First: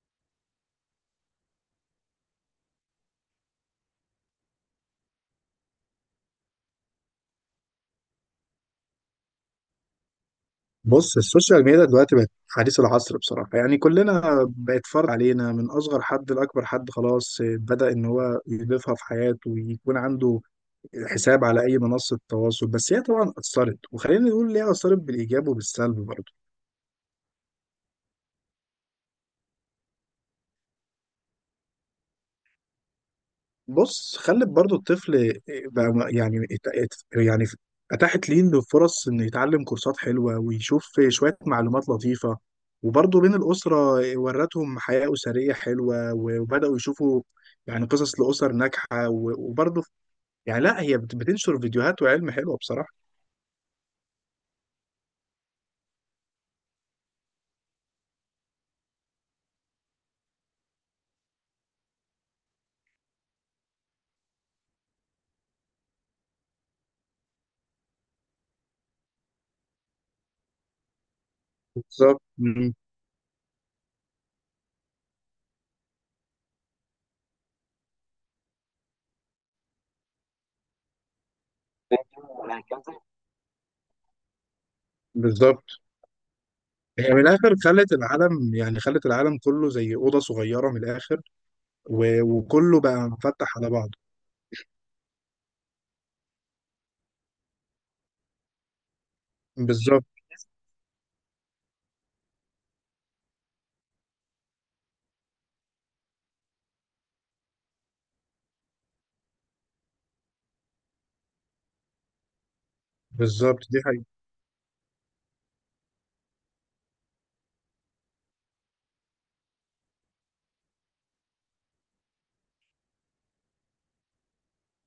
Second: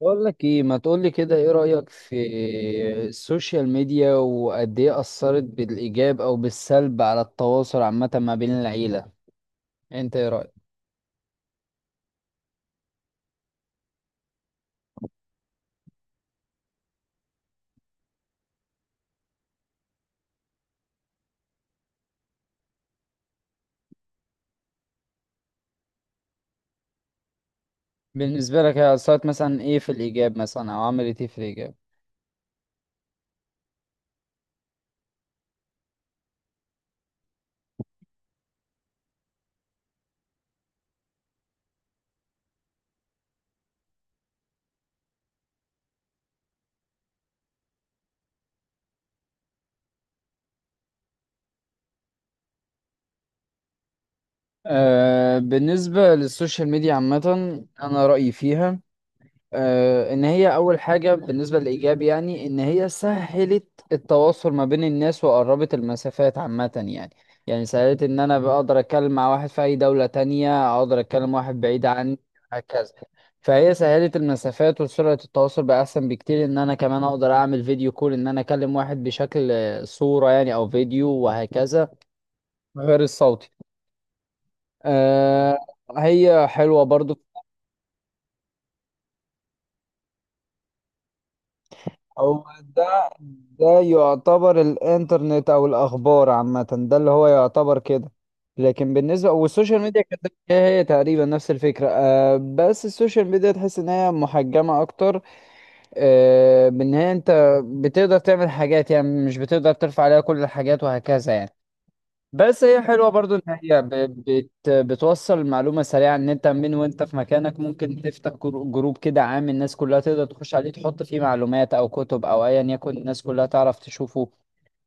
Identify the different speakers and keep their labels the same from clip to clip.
Speaker 1: بقول لك ايه، ما تقول لي كده، ايه رأيك في السوشيال ميديا وقد ايه أثرت بالإيجاب او بالسلب على التواصل عامة ما بين العيلة؟ انت ايه رأيك؟
Speaker 2: بص، السوشيال ميديا دلوقتي بقت حديث العصر بصراحة، يعني كلنا بقت فرض علينا، من أصغر حد لأكبر حد خلاص بدأ إن هو يضيفها في حياته ويكون عنده حساب على أي منصة تواصل. بس هي طبعا أثرت، وخلينا نقول ليه أثرت بالإيجاب وبالسلب برضه.
Speaker 1: بالنسبة لك هي أثرت مثلا ايه في الإيجاب، مثلا او عملت ايه في الإيجاب؟
Speaker 2: بص، خلت برضو الطفل بقى اتاحت ليه انه فرص انه يتعلم كورسات حلوه ويشوف شويه معلومات لطيفه. وبرضو بين الاسره، ورتهم حياه اسريه حلوه، وبداوا يشوفوا يعني قصص لاسر ناجحه وبرضو يعني لا، هي بتنشر فيديوهات وعلم حلوه بصراحه.
Speaker 1: بالنسبة للسوشيال ميديا عامة، انا رأيي فيها، ان هي اول حاجة بالنسبة للايجاب، يعني ان هي سهلت التواصل ما بين الناس وقربت المسافات عامة، يعني. يعني سهلت ان انا بقدر اتكلم مع واحد في اي دولة تانية، اقدر اتكلم واحد بعيد عني،
Speaker 2: بالظبط.
Speaker 1: هكذا. فهي سهلت المسافات وسرعة التواصل بقى احسن بكتير، ان انا كمان اقدر اعمل فيديو كول، ان انا اكلم واحد بشكل صورة يعني او فيديو وهكذا، غير الصوتي. آه،
Speaker 2: بالظبط.
Speaker 1: هي حلوة
Speaker 2: هي
Speaker 1: برضو.
Speaker 2: من الاخر خلت العالم، يعني خلت العالم كله زي اوضه صغيره من الاخر،
Speaker 1: هو
Speaker 2: وكله بقى
Speaker 1: ده.
Speaker 2: مفتح على
Speaker 1: ده
Speaker 2: بعضه.
Speaker 1: يعتبر الانترنت او الاخبار عامه، ده اللي هو يعتبر كده. لكن بالنسبه والسوشيال ميديا
Speaker 2: بالظبط.
Speaker 1: كانت هي تقريبا نفس الفكره، بس السوشيال ميديا تحس ان هي محجمه اكتر. بان هي انت بتقدر تعمل حاجات، يعني مش بتقدر ترفع عليها كل الحاجات وهكذا يعني. بس هي حلوة برضو ان
Speaker 2: بالظبط
Speaker 1: هي
Speaker 2: دي حقيقة.
Speaker 1: ب- بت بتوصل المعلومة سريعة، ان انت من وانت في مكانك ممكن تفتح جروب كده عام، الناس كلها تقدر تخش عليه تحط فيه معلومات او كتب او ايا يكن، الناس كلها تعرف تشوفه.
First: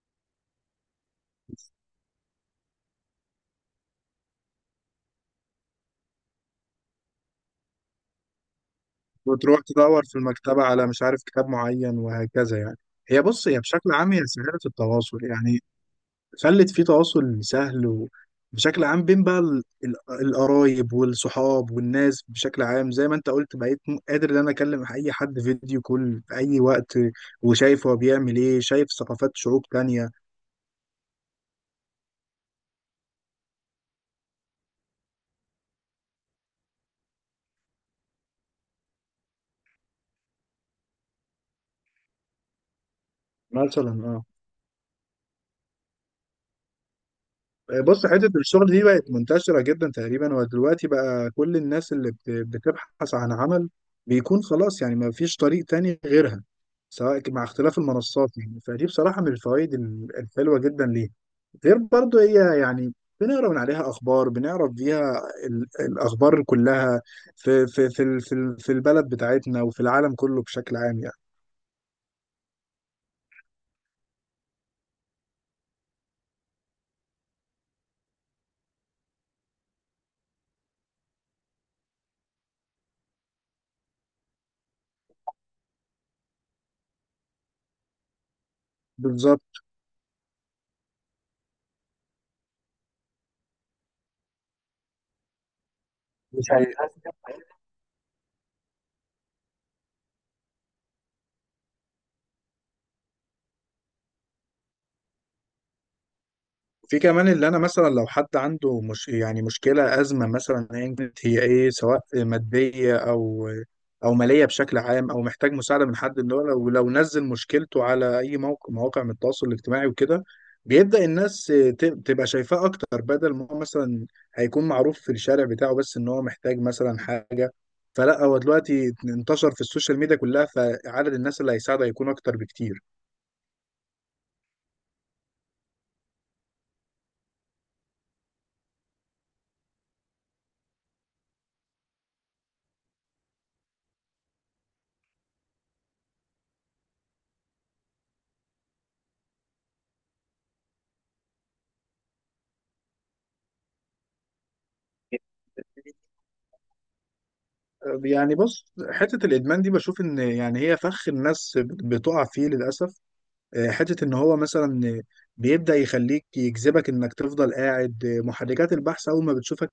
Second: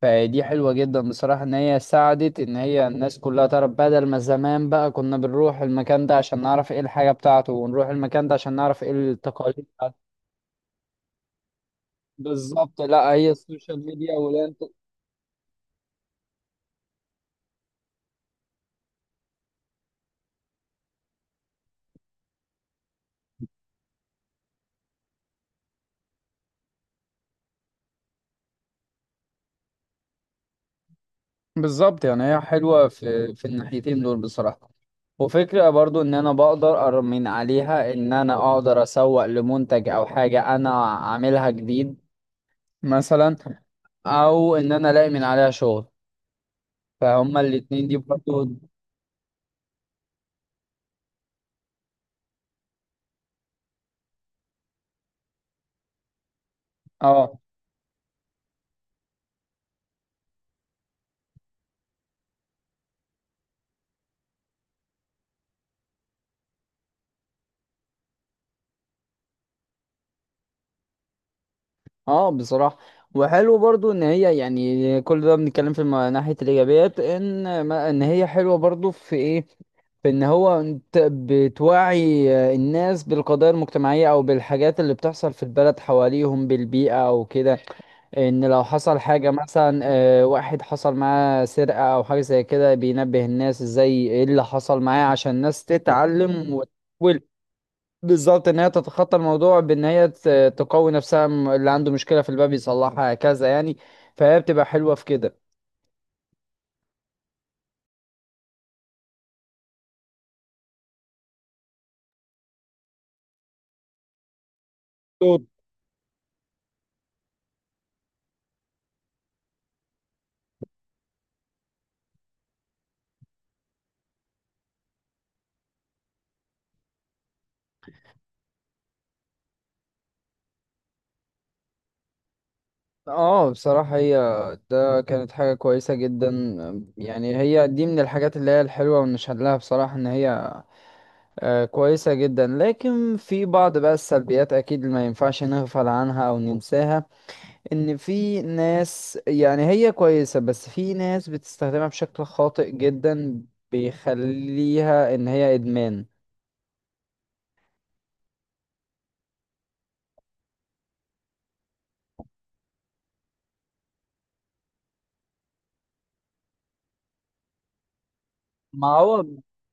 Speaker 1: فدي حلوة جدا بصراحة، ان هي ساعدت ان هي الناس كلها تعرف، بدل ما زمان بقى كنا بنروح المكان ده عشان نعرف ايه الحاجة بتاعته، ونروح المكان ده عشان نعرف ايه
Speaker 2: وتروح
Speaker 1: التقاليد
Speaker 2: تدور
Speaker 1: بتاعته.
Speaker 2: في المكتبة على مش عارف كتاب معين وهكذا يعني.
Speaker 1: بالظبط، لا
Speaker 2: هي،
Speaker 1: هي
Speaker 2: بص، هي
Speaker 1: السوشيال
Speaker 2: بشكل عام
Speaker 1: ميديا.
Speaker 2: هي سهلت التواصل يعني، خلت في تواصل سهل، وبشكل عام بين بقى القرايب والصحاب والناس بشكل عام. زي ما انت قلت، بقيت قادر ان انا اكلم اي حد فيديو كول في اي وقت، وشايف هو بيعمل ايه، شايف ثقافات شعوب تانية.
Speaker 1: بالظبط، يعني هي حلوة في الناحيتين دول بصراحة. وفكرة برضو ان انا بقدر من عليها، ان انا اقدر اسوق لمنتج او حاجة انا عاملها جديد مثلا،
Speaker 2: مثلا آه.
Speaker 1: او ان انا الاقي من عليها شغل، فهما الاتنين دي
Speaker 2: بص، حتة
Speaker 1: برضو.
Speaker 2: الشغل دي بقت منتشرة جدا تقريبا، ودلوقتي بقى كل الناس اللي بتبحث عن عمل بيكون خلاص، يعني ما فيش طريق تاني غيرها، سواء
Speaker 1: اه
Speaker 2: مع اختلاف المنصات يعني. فدي بصراحة من الفوائد الحلوة جدا ليها. غير برضو هي يعني بنقرا من عليها أخبار، بنعرف بيها الأخبار كلها في في البلد بتاعتنا وفي العالم كله بشكل عام يعني.
Speaker 1: اه بصراحة وحلو برضو ان هي يعني كل ده بنتكلم في ناحية الايجابيات، ان ما ان هي حلوة برضو في ايه، في ان هو انت بتوعي الناس بالقضايا المجتمعية او بالحاجات اللي بتحصل في البلد حواليهم بالبيئة او كده. ان لو حصل حاجة
Speaker 2: بالظبط.
Speaker 1: مثلا، واحد حصل معاه سرقة او حاجة زي كده، بينبه الناس ازاي ايه اللي حصل معاه عشان الناس تتعلم.
Speaker 2: دي
Speaker 1: بالظبط، ان هي تتخطى الموضوع بان هي تقوي نفسها، اللي عنده مشكله في الباب يصلحها، هكذا يعني، فهي بتبقى حلوه في كده
Speaker 2: في كمان، اللي انا مثلا لو حد عنده مش يعني مشكله، ازمه مثلا ايا كانت هي ايه، سواء ماديه او او ماليه بشكل عام، او
Speaker 1: دول.
Speaker 2: محتاج مساعده من حد، اللي هو لو نزل مشكلته على اي موقع، مواقع من التواصل الاجتماعي وكده، بيبدا الناس تبقى شايفاه اكتر، بدل ما هو مثلا هيكون معروف في الشارع بتاعه بس ان هو محتاج مثلا حاجه. فلا، هو دلوقتي انتشر في السوشيال ميديا كلها، فعدد الناس اللي هيساعده هيكون اكتر بكتير.
Speaker 1: اه، بصراحه هي ده كانت حاجه كويسه جدا. يعني هي دي من الحاجات اللي هي الحلوه ونشهد لها بصراحه ان هي كويسه جدا. لكن في بعض بقى السلبيات اكيد اللي ما ينفعش نغفل عنها او ننساها، ان في ناس يعني هي كويسة بس في ناس بتستخدمها بشكل خاطئ جدا، بيخليها ان هي ادمان.
Speaker 2: يعني بص، حتة الإدمان دي بشوف إن يعني هي فخ الناس بتقع فيه للأسف. حتة إن هو مثلا بيبدأ يخليك، يجذبك إنك تفضل قاعد. محركات
Speaker 1: ما
Speaker 2: البحث
Speaker 1: هو
Speaker 2: أول ما بتشوفك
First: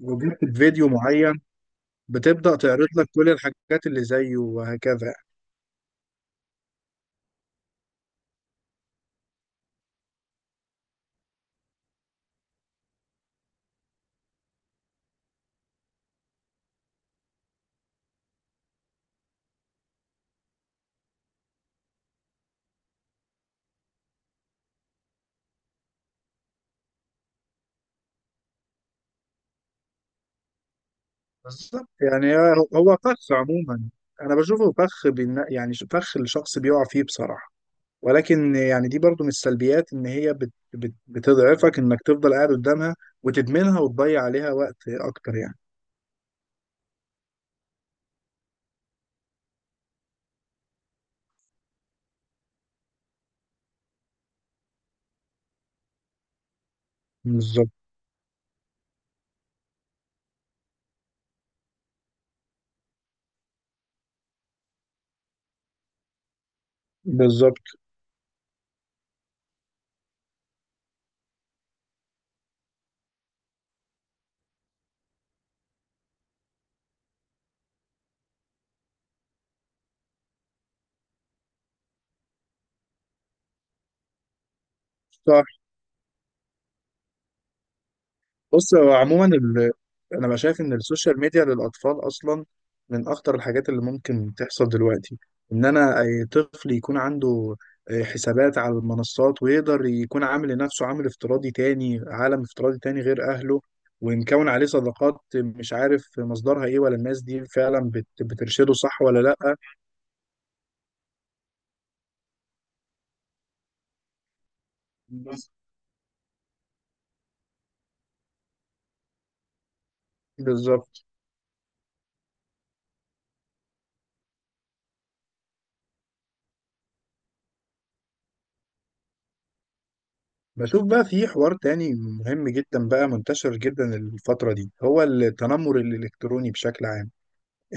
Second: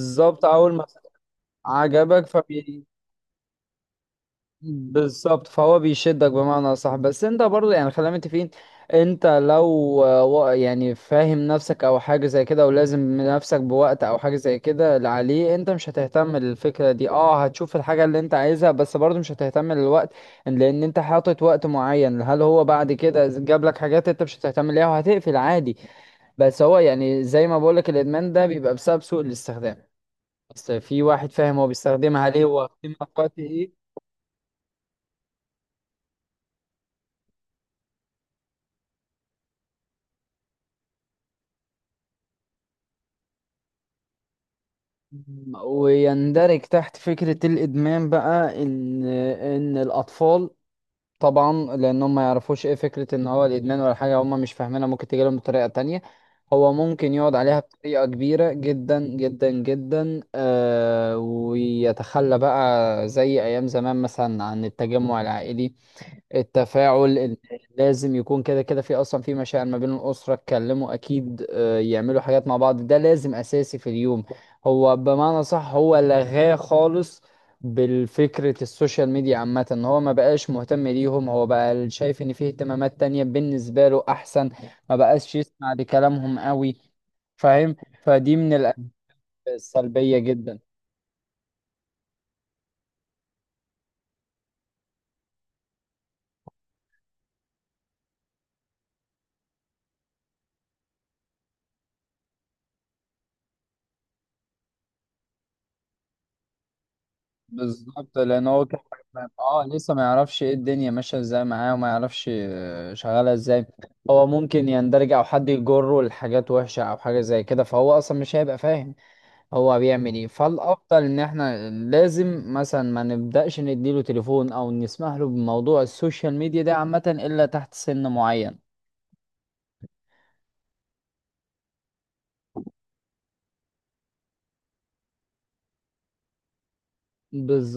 Speaker 2: وجدت
Speaker 1: اول ما
Speaker 2: فيديو معين،
Speaker 1: عجبك.
Speaker 2: بتبدأ تعرض لك كل الحاجات اللي زيه وهكذا.
Speaker 1: بالظبط، فهو بيشدك بمعنى صح، بس انت برضه يعني خلينا متفقين، انت لو يعني فاهم نفسك او حاجه زي كده، ولازم نفسك بوقت او حاجه زي كده، اللي عليه انت مش هتهتم للفكره دي، هتشوف الحاجه اللي انت عايزها، بس برضه مش هتهتم للوقت، لان انت حاطط وقت معين. هل هو بعد كده جاب لك حاجات انت مش هتهتم ليها؟ وهتقفل عادي. بس هو يعني زي ما بقولك الادمان ده بيبقى بسبب سوء الاستخدام، بس في واحد فاهم هو
Speaker 2: بالظبط.
Speaker 1: بيستخدمها
Speaker 2: يعني
Speaker 1: ليه
Speaker 2: هو
Speaker 1: وقيمة في
Speaker 2: فخ
Speaker 1: وقت
Speaker 2: عموما،
Speaker 1: ايه.
Speaker 2: أنا بشوفه فخ فخ الشخص بيقع فيه بصراحة. ولكن يعني دي برضو من السلبيات، ان هي بت بت بتضعفك، انك تفضل قاعد قدامها وتدمنها وتضيع عليها وقت اكتر يعني.
Speaker 1: ويندرج تحت فكرة الإدمان بقى إن الأطفال طبعا، لأن هم ما يعرفوش إيه فكرة إن هو الإدمان ولا حاجة، هم مش فاهمينها، ممكن تجيلهم بطريقة تانية. هو ممكن يقعد عليها
Speaker 2: بالظبط.
Speaker 1: بطريقة كبيرة جدا جدا جدا، ويتخلى بقى زي أيام زمان مثلا عن التجمع العائلي، التفاعل، إن
Speaker 2: بالظبط.
Speaker 1: لازم يكون كده كده، في اصلا في مشاعر ما بين الاسره، اتكلموا اكيد، يعملوا حاجات مع بعض، ده لازم اساسي في اليوم. هو بمعنى صح هو لغاه خالص بالفكرة. السوشيال ميديا عامة ان هو ما بقاش مهتم ليهم، هو بقى شايف ان فيه اهتمامات تانية بالنسبة له احسن، ما بقاش
Speaker 2: صح.
Speaker 1: يسمع لكلامهم قوي، فاهم. فدي من
Speaker 2: بص،
Speaker 1: الأسباب
Speaker 2: هو عموما ال...
Speaker 1: السلبية
Speaker 2: انا بقى
Speaker 1: جدا.
Speaker 2: شايف ان السوشيال ميديا للاطفال اصلا من اخطر الحاجات اللي ممكن تحصل دلوقتي. ان انا اي طفل يكون عنده حسابات على المنصات، ويقدر يكون عامل لنفسه عامل افتراضي تاني عالم افتراضي تاني غير اهله، ومكون عليه صداقات مش عارف مصدرها ايه، ولا الناس دي فعلا بت...
Speaker 1: بالظبط، لان هو
Speaker 2: بترشده
Speaker 1: كان
Speaker 2: صح ولا لا.
Speaker 1: اه لسه ما يعرفش ايه الدنيا ماشيه ازاي معاه، وما يعرفش شغاله ازاي. هو ممكن يندرج او حد
Speaker 2: بس.
Speaker 1: يجره لحاجات وحشه او حاجه زي كده، فهو اصلا مش هيبقى فاهم هو بيعمل ايه. فالافضل
Speaker 2: بالظبط.
Speaker 1: ان احنا لازم مثلا ما نبداش نديله تليفون او نسمح له بموضوع السوشيال ميديا ده عامه الا تحت سن معين.
Speaker 2: بشوف بقى في حوار تاني مهم جدا بقى، منتشر جدا الفترة دي، هو التنمر الالكتروني بشكل عام.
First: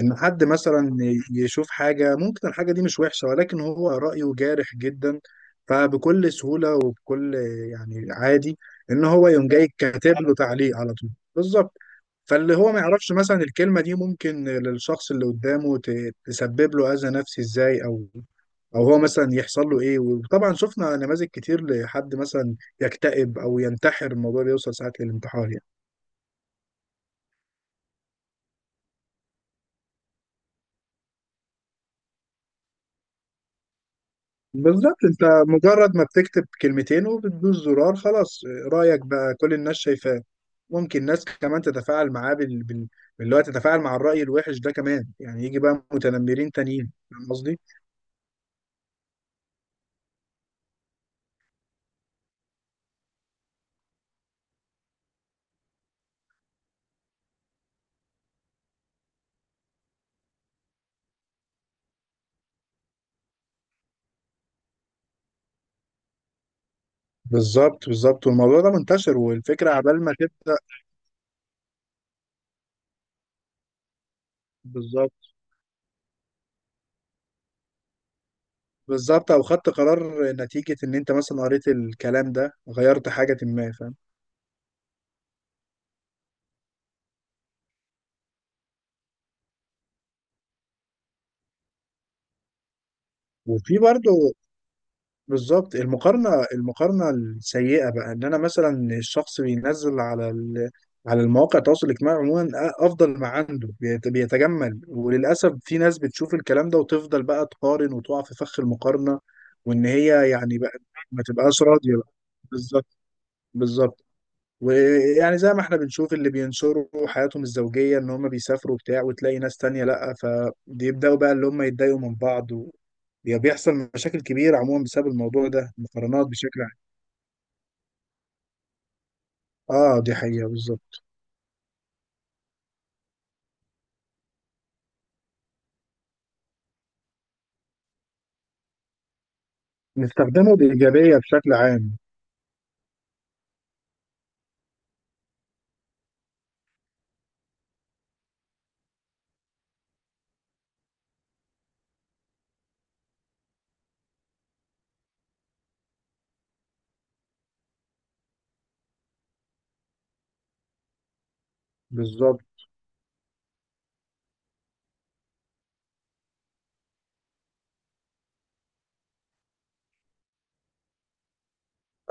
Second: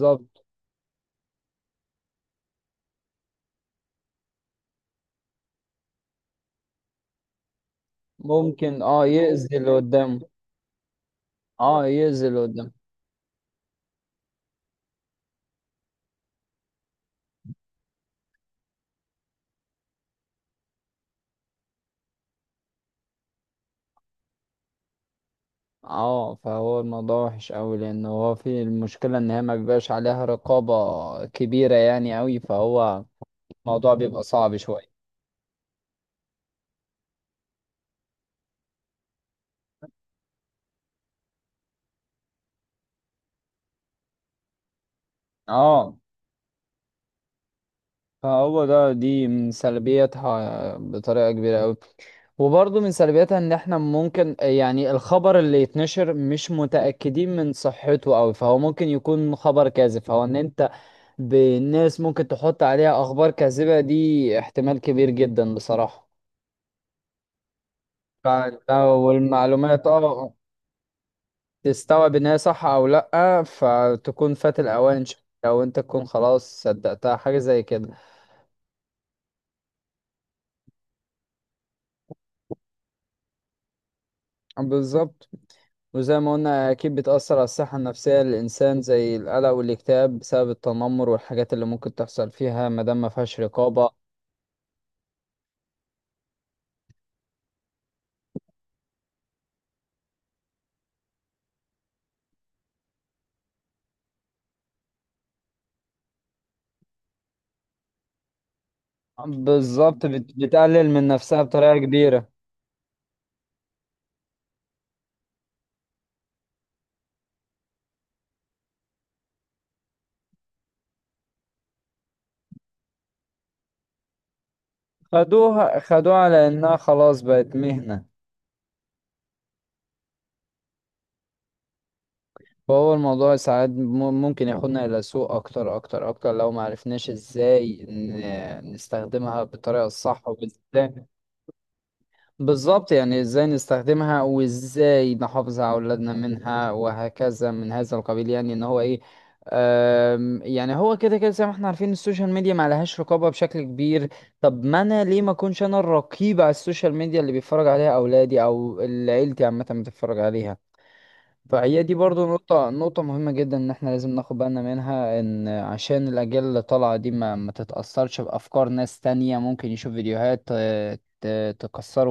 Speaker 2: ان حد مثلا يشوف حاجه، ممكن الحاجه دي مش وحشه، ولكن هو رايه جارح جدا، فبكل سهوله وبكل يعني عادي
Speaker 1: ممكن
Speaker 2: ان هو يقوم
Speaker 1: يأذي
Speaker 2: جاي
Speaker 1: اللي
Speaker 2: كاتب
Speaker 1: قدامه.
Speaker 2: له تعليق على طول. بالظبط.
Speaker 1: اه، يأذي اللي
Speaker 2: فاللي
Speaker 1: قدامه.
Speaker 2: هو ما يعرفش مثلا الكلمه دي ممكن للشخص اللي قدامه تسبب له اذى نفسي ازاي، او او هو مثلا يحصل له ايه. وطبعا شفنا نماذج كتير لحد مثلا يكتئب او ينتحر، الموضوع بيوصل ساعات للانتحار يعني.
Speaker 1: اه، فهو الموضوع وحش قوي، لان هو في المشكله ان هي ما بيبقاش عليها رقابه كبيره يعني قوي، فهو الموضوع بيبقى صعب شويه.
Speaker 2: بالظبط. انت مجرد ما بتكتب كلمتين وبتدوس زرار، خلاص رأيك بقى كل الناس شايفاه، ممكن ناس كمان تتفاعل معاه بال... بال... باللي هو تتفاعل مع الرأي الوحش ده كمان، يعني يجي بقى
Speaker 1: اه،
Speaker 2: متنمرين تانيين، فاهم قصدي؟
Speaker 1: فهو دي من سلبياتها بطريقه كبيره قوي. وبرضه من سلبياتها ان احنا ممكن يعني الخبر اللي يتنشر مش متاكدين من صحته قوي، فهو ممكن يكون خبر كاذب. فهو ان انت بالناس ممكن تحط عليها اخبار كاذبه، دي احتمال كبير جدا بصراحه.
Speaker 2: بالظبط. بالظبط. والموضوع
Speaker 1: فانت
Speaker 2: ده منتشر، والفكرة
Speaker 1: والمعلومات
Speaker 2: عبال ما تبدأ.
Speaker 1: تستوعب ان هي صح او لأ، فتكون فات الأوان شوية،
Speaker 2: بالظبط.
Speaker 1: لو انت تكون خلاص صدقتها حاجة زي كده.
Speaker 2: بالظبط. او خدت قرار نتيجة ان انت مثلا قريت الكلام ده، غيرت حاجة، ما فاهم؟
Speaker 1: بالظبط. وزي ما قلنا أكيد بتأثر على الصحة النفسية للإنسان زي القلق والاكتئاب بسبب التنمر والحاجات اللي ممكن تحصل فيها مادام ما فيهاش
Speaker 2: وفي
Speaker 1: رقابة.
Speaker 2: برضه، بالظبط، المقارنة السيئة بقى، ان انا مثلا الشخص بينزل على ال... على المواقع التواصل الاجتماعي عموما افضل ما عنده بيتجمل، وللاسف في ناس بتشوف الكلام ده وتفضل بقى تقارن وتقع في فخ المقارنة. وان
Speaker 1: بالظبط،
Speaker 2: هي يعني بقى
Speaker 1: بتقلل من
Speaker 2: ما
Speaker 1: نفسها
Speaker 2: تبقاش
Speaker 1: بطريقة
Speaker 2: راضية بقى.
Speaker 1: كبيرة.
Speaker 2: بالظبط. بالظبط. ويعني زي ما احنا بنشوف اللي بينشروا حياتهم الزوجية، ان هم بيسافروا وبتاع، وتلاقي ناس تانية لأ، فبيبدأوا بقى اللي هم يتضايقوا من بعض و... بيحصل مشاكل كبيرة عموما بسبب الموضوع ده،
Speaker 1: خدوها خدوها
Speaker 2: المقارنات
Speaker 1: على
Speaker 2: بشكل
Speaker 1: إنها
Speaker 2: عام.
Speaker 1: خلاص بقت مهنة.
Speaker 2: اه دي حقيقة بالظبط.
Speaker 1: فهو الموضوع ساعات ممكن ياخدنا إلى سوء أكتر أكتر أكتر لو ما عرفناش إزاي نستخدمها بالطريقة الصح،
Speaker 2: نستخدمه
Speaker 1: وإزاي
Speaker 2: بإيجابية بشكل عام.
Speaker 1: بالظبط يعني إزاي نستخدمها وإزاي نحافظ على أولادنا منها، وهكذا من هذا القبيل، يعني إن هو إيه. يعني هو كده كده زي ما احنا عارفين السوشيال ميديا ما لهاش رقابة بشكل كبير. طب ما أنا ليه ما أكونش أنا الرقيب على السوشيال ميديا اللي بيتفرج عليها أولادي أو اللي عيلتي عامة بتتفرج عليها؟ فهي دي برضو
Speaker 2: بالظبط.
Speaker 1: نقطة مهمة جدا، إن إحنا لازم ناخد بالنا منها، إن عشان الأجيال اللي طالعة دي ما تتأثرش بأفكار ناس تانية، ممكن يشوف فيديوهات،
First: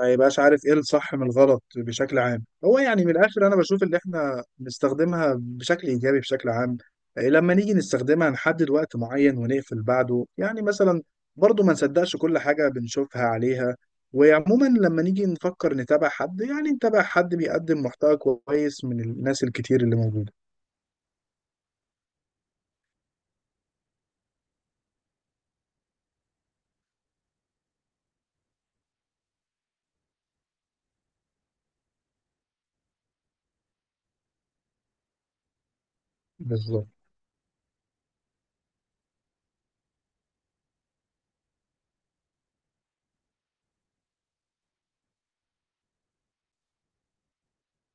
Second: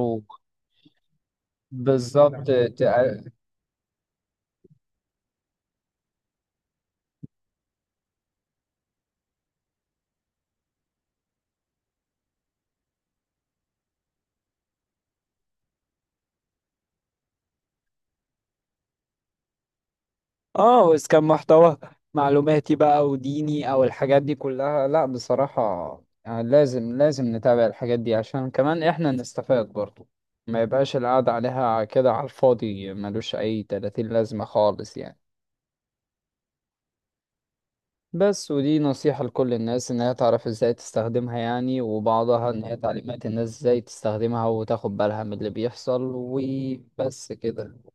Speaker 2: ما يبقاش عارف ايه الصح من الغلط بشكل
Speaker 1: بالظبط،
Speaker 2: عام. هو يعني من الاخر انا بشوف اللي احنا بنستخدمها بشكل ايجابي بشكل عام. إيه، لما نيجي نستخدمها نحدد وقت معين ونقفل بعده يعني مثلا. برضو ما نصدقش كل حاجة بنشوفها عليها. وعموما لما نيجي نفكر نتابع حد، يعني نتابع حد بيقدم محتوى كويس من الناس الكتير اللي موجودة.
Speaker 1: وإذا كان محتوى معلوماتي بقى وديني أو الحاجات دي كلها، لأ بصراحة، لازم لازم نتابع الحاجات دي عشان كمان إحنا نستفاد برضو، ما يبقاش القعدة عليها كده على الفاضي، ملوش أي تلاتين لازمة خالص يعني.
Speaker 2: بالظبط.
Speaker 1: بس ودي نصيحة لكل الناس، إنها تعرف إزاي تستخدمها يعني، وبعضها إن هي تعليمات الناس إزاي تستخدمها وتاخد بالها من اللي بيحصل، وبس كده.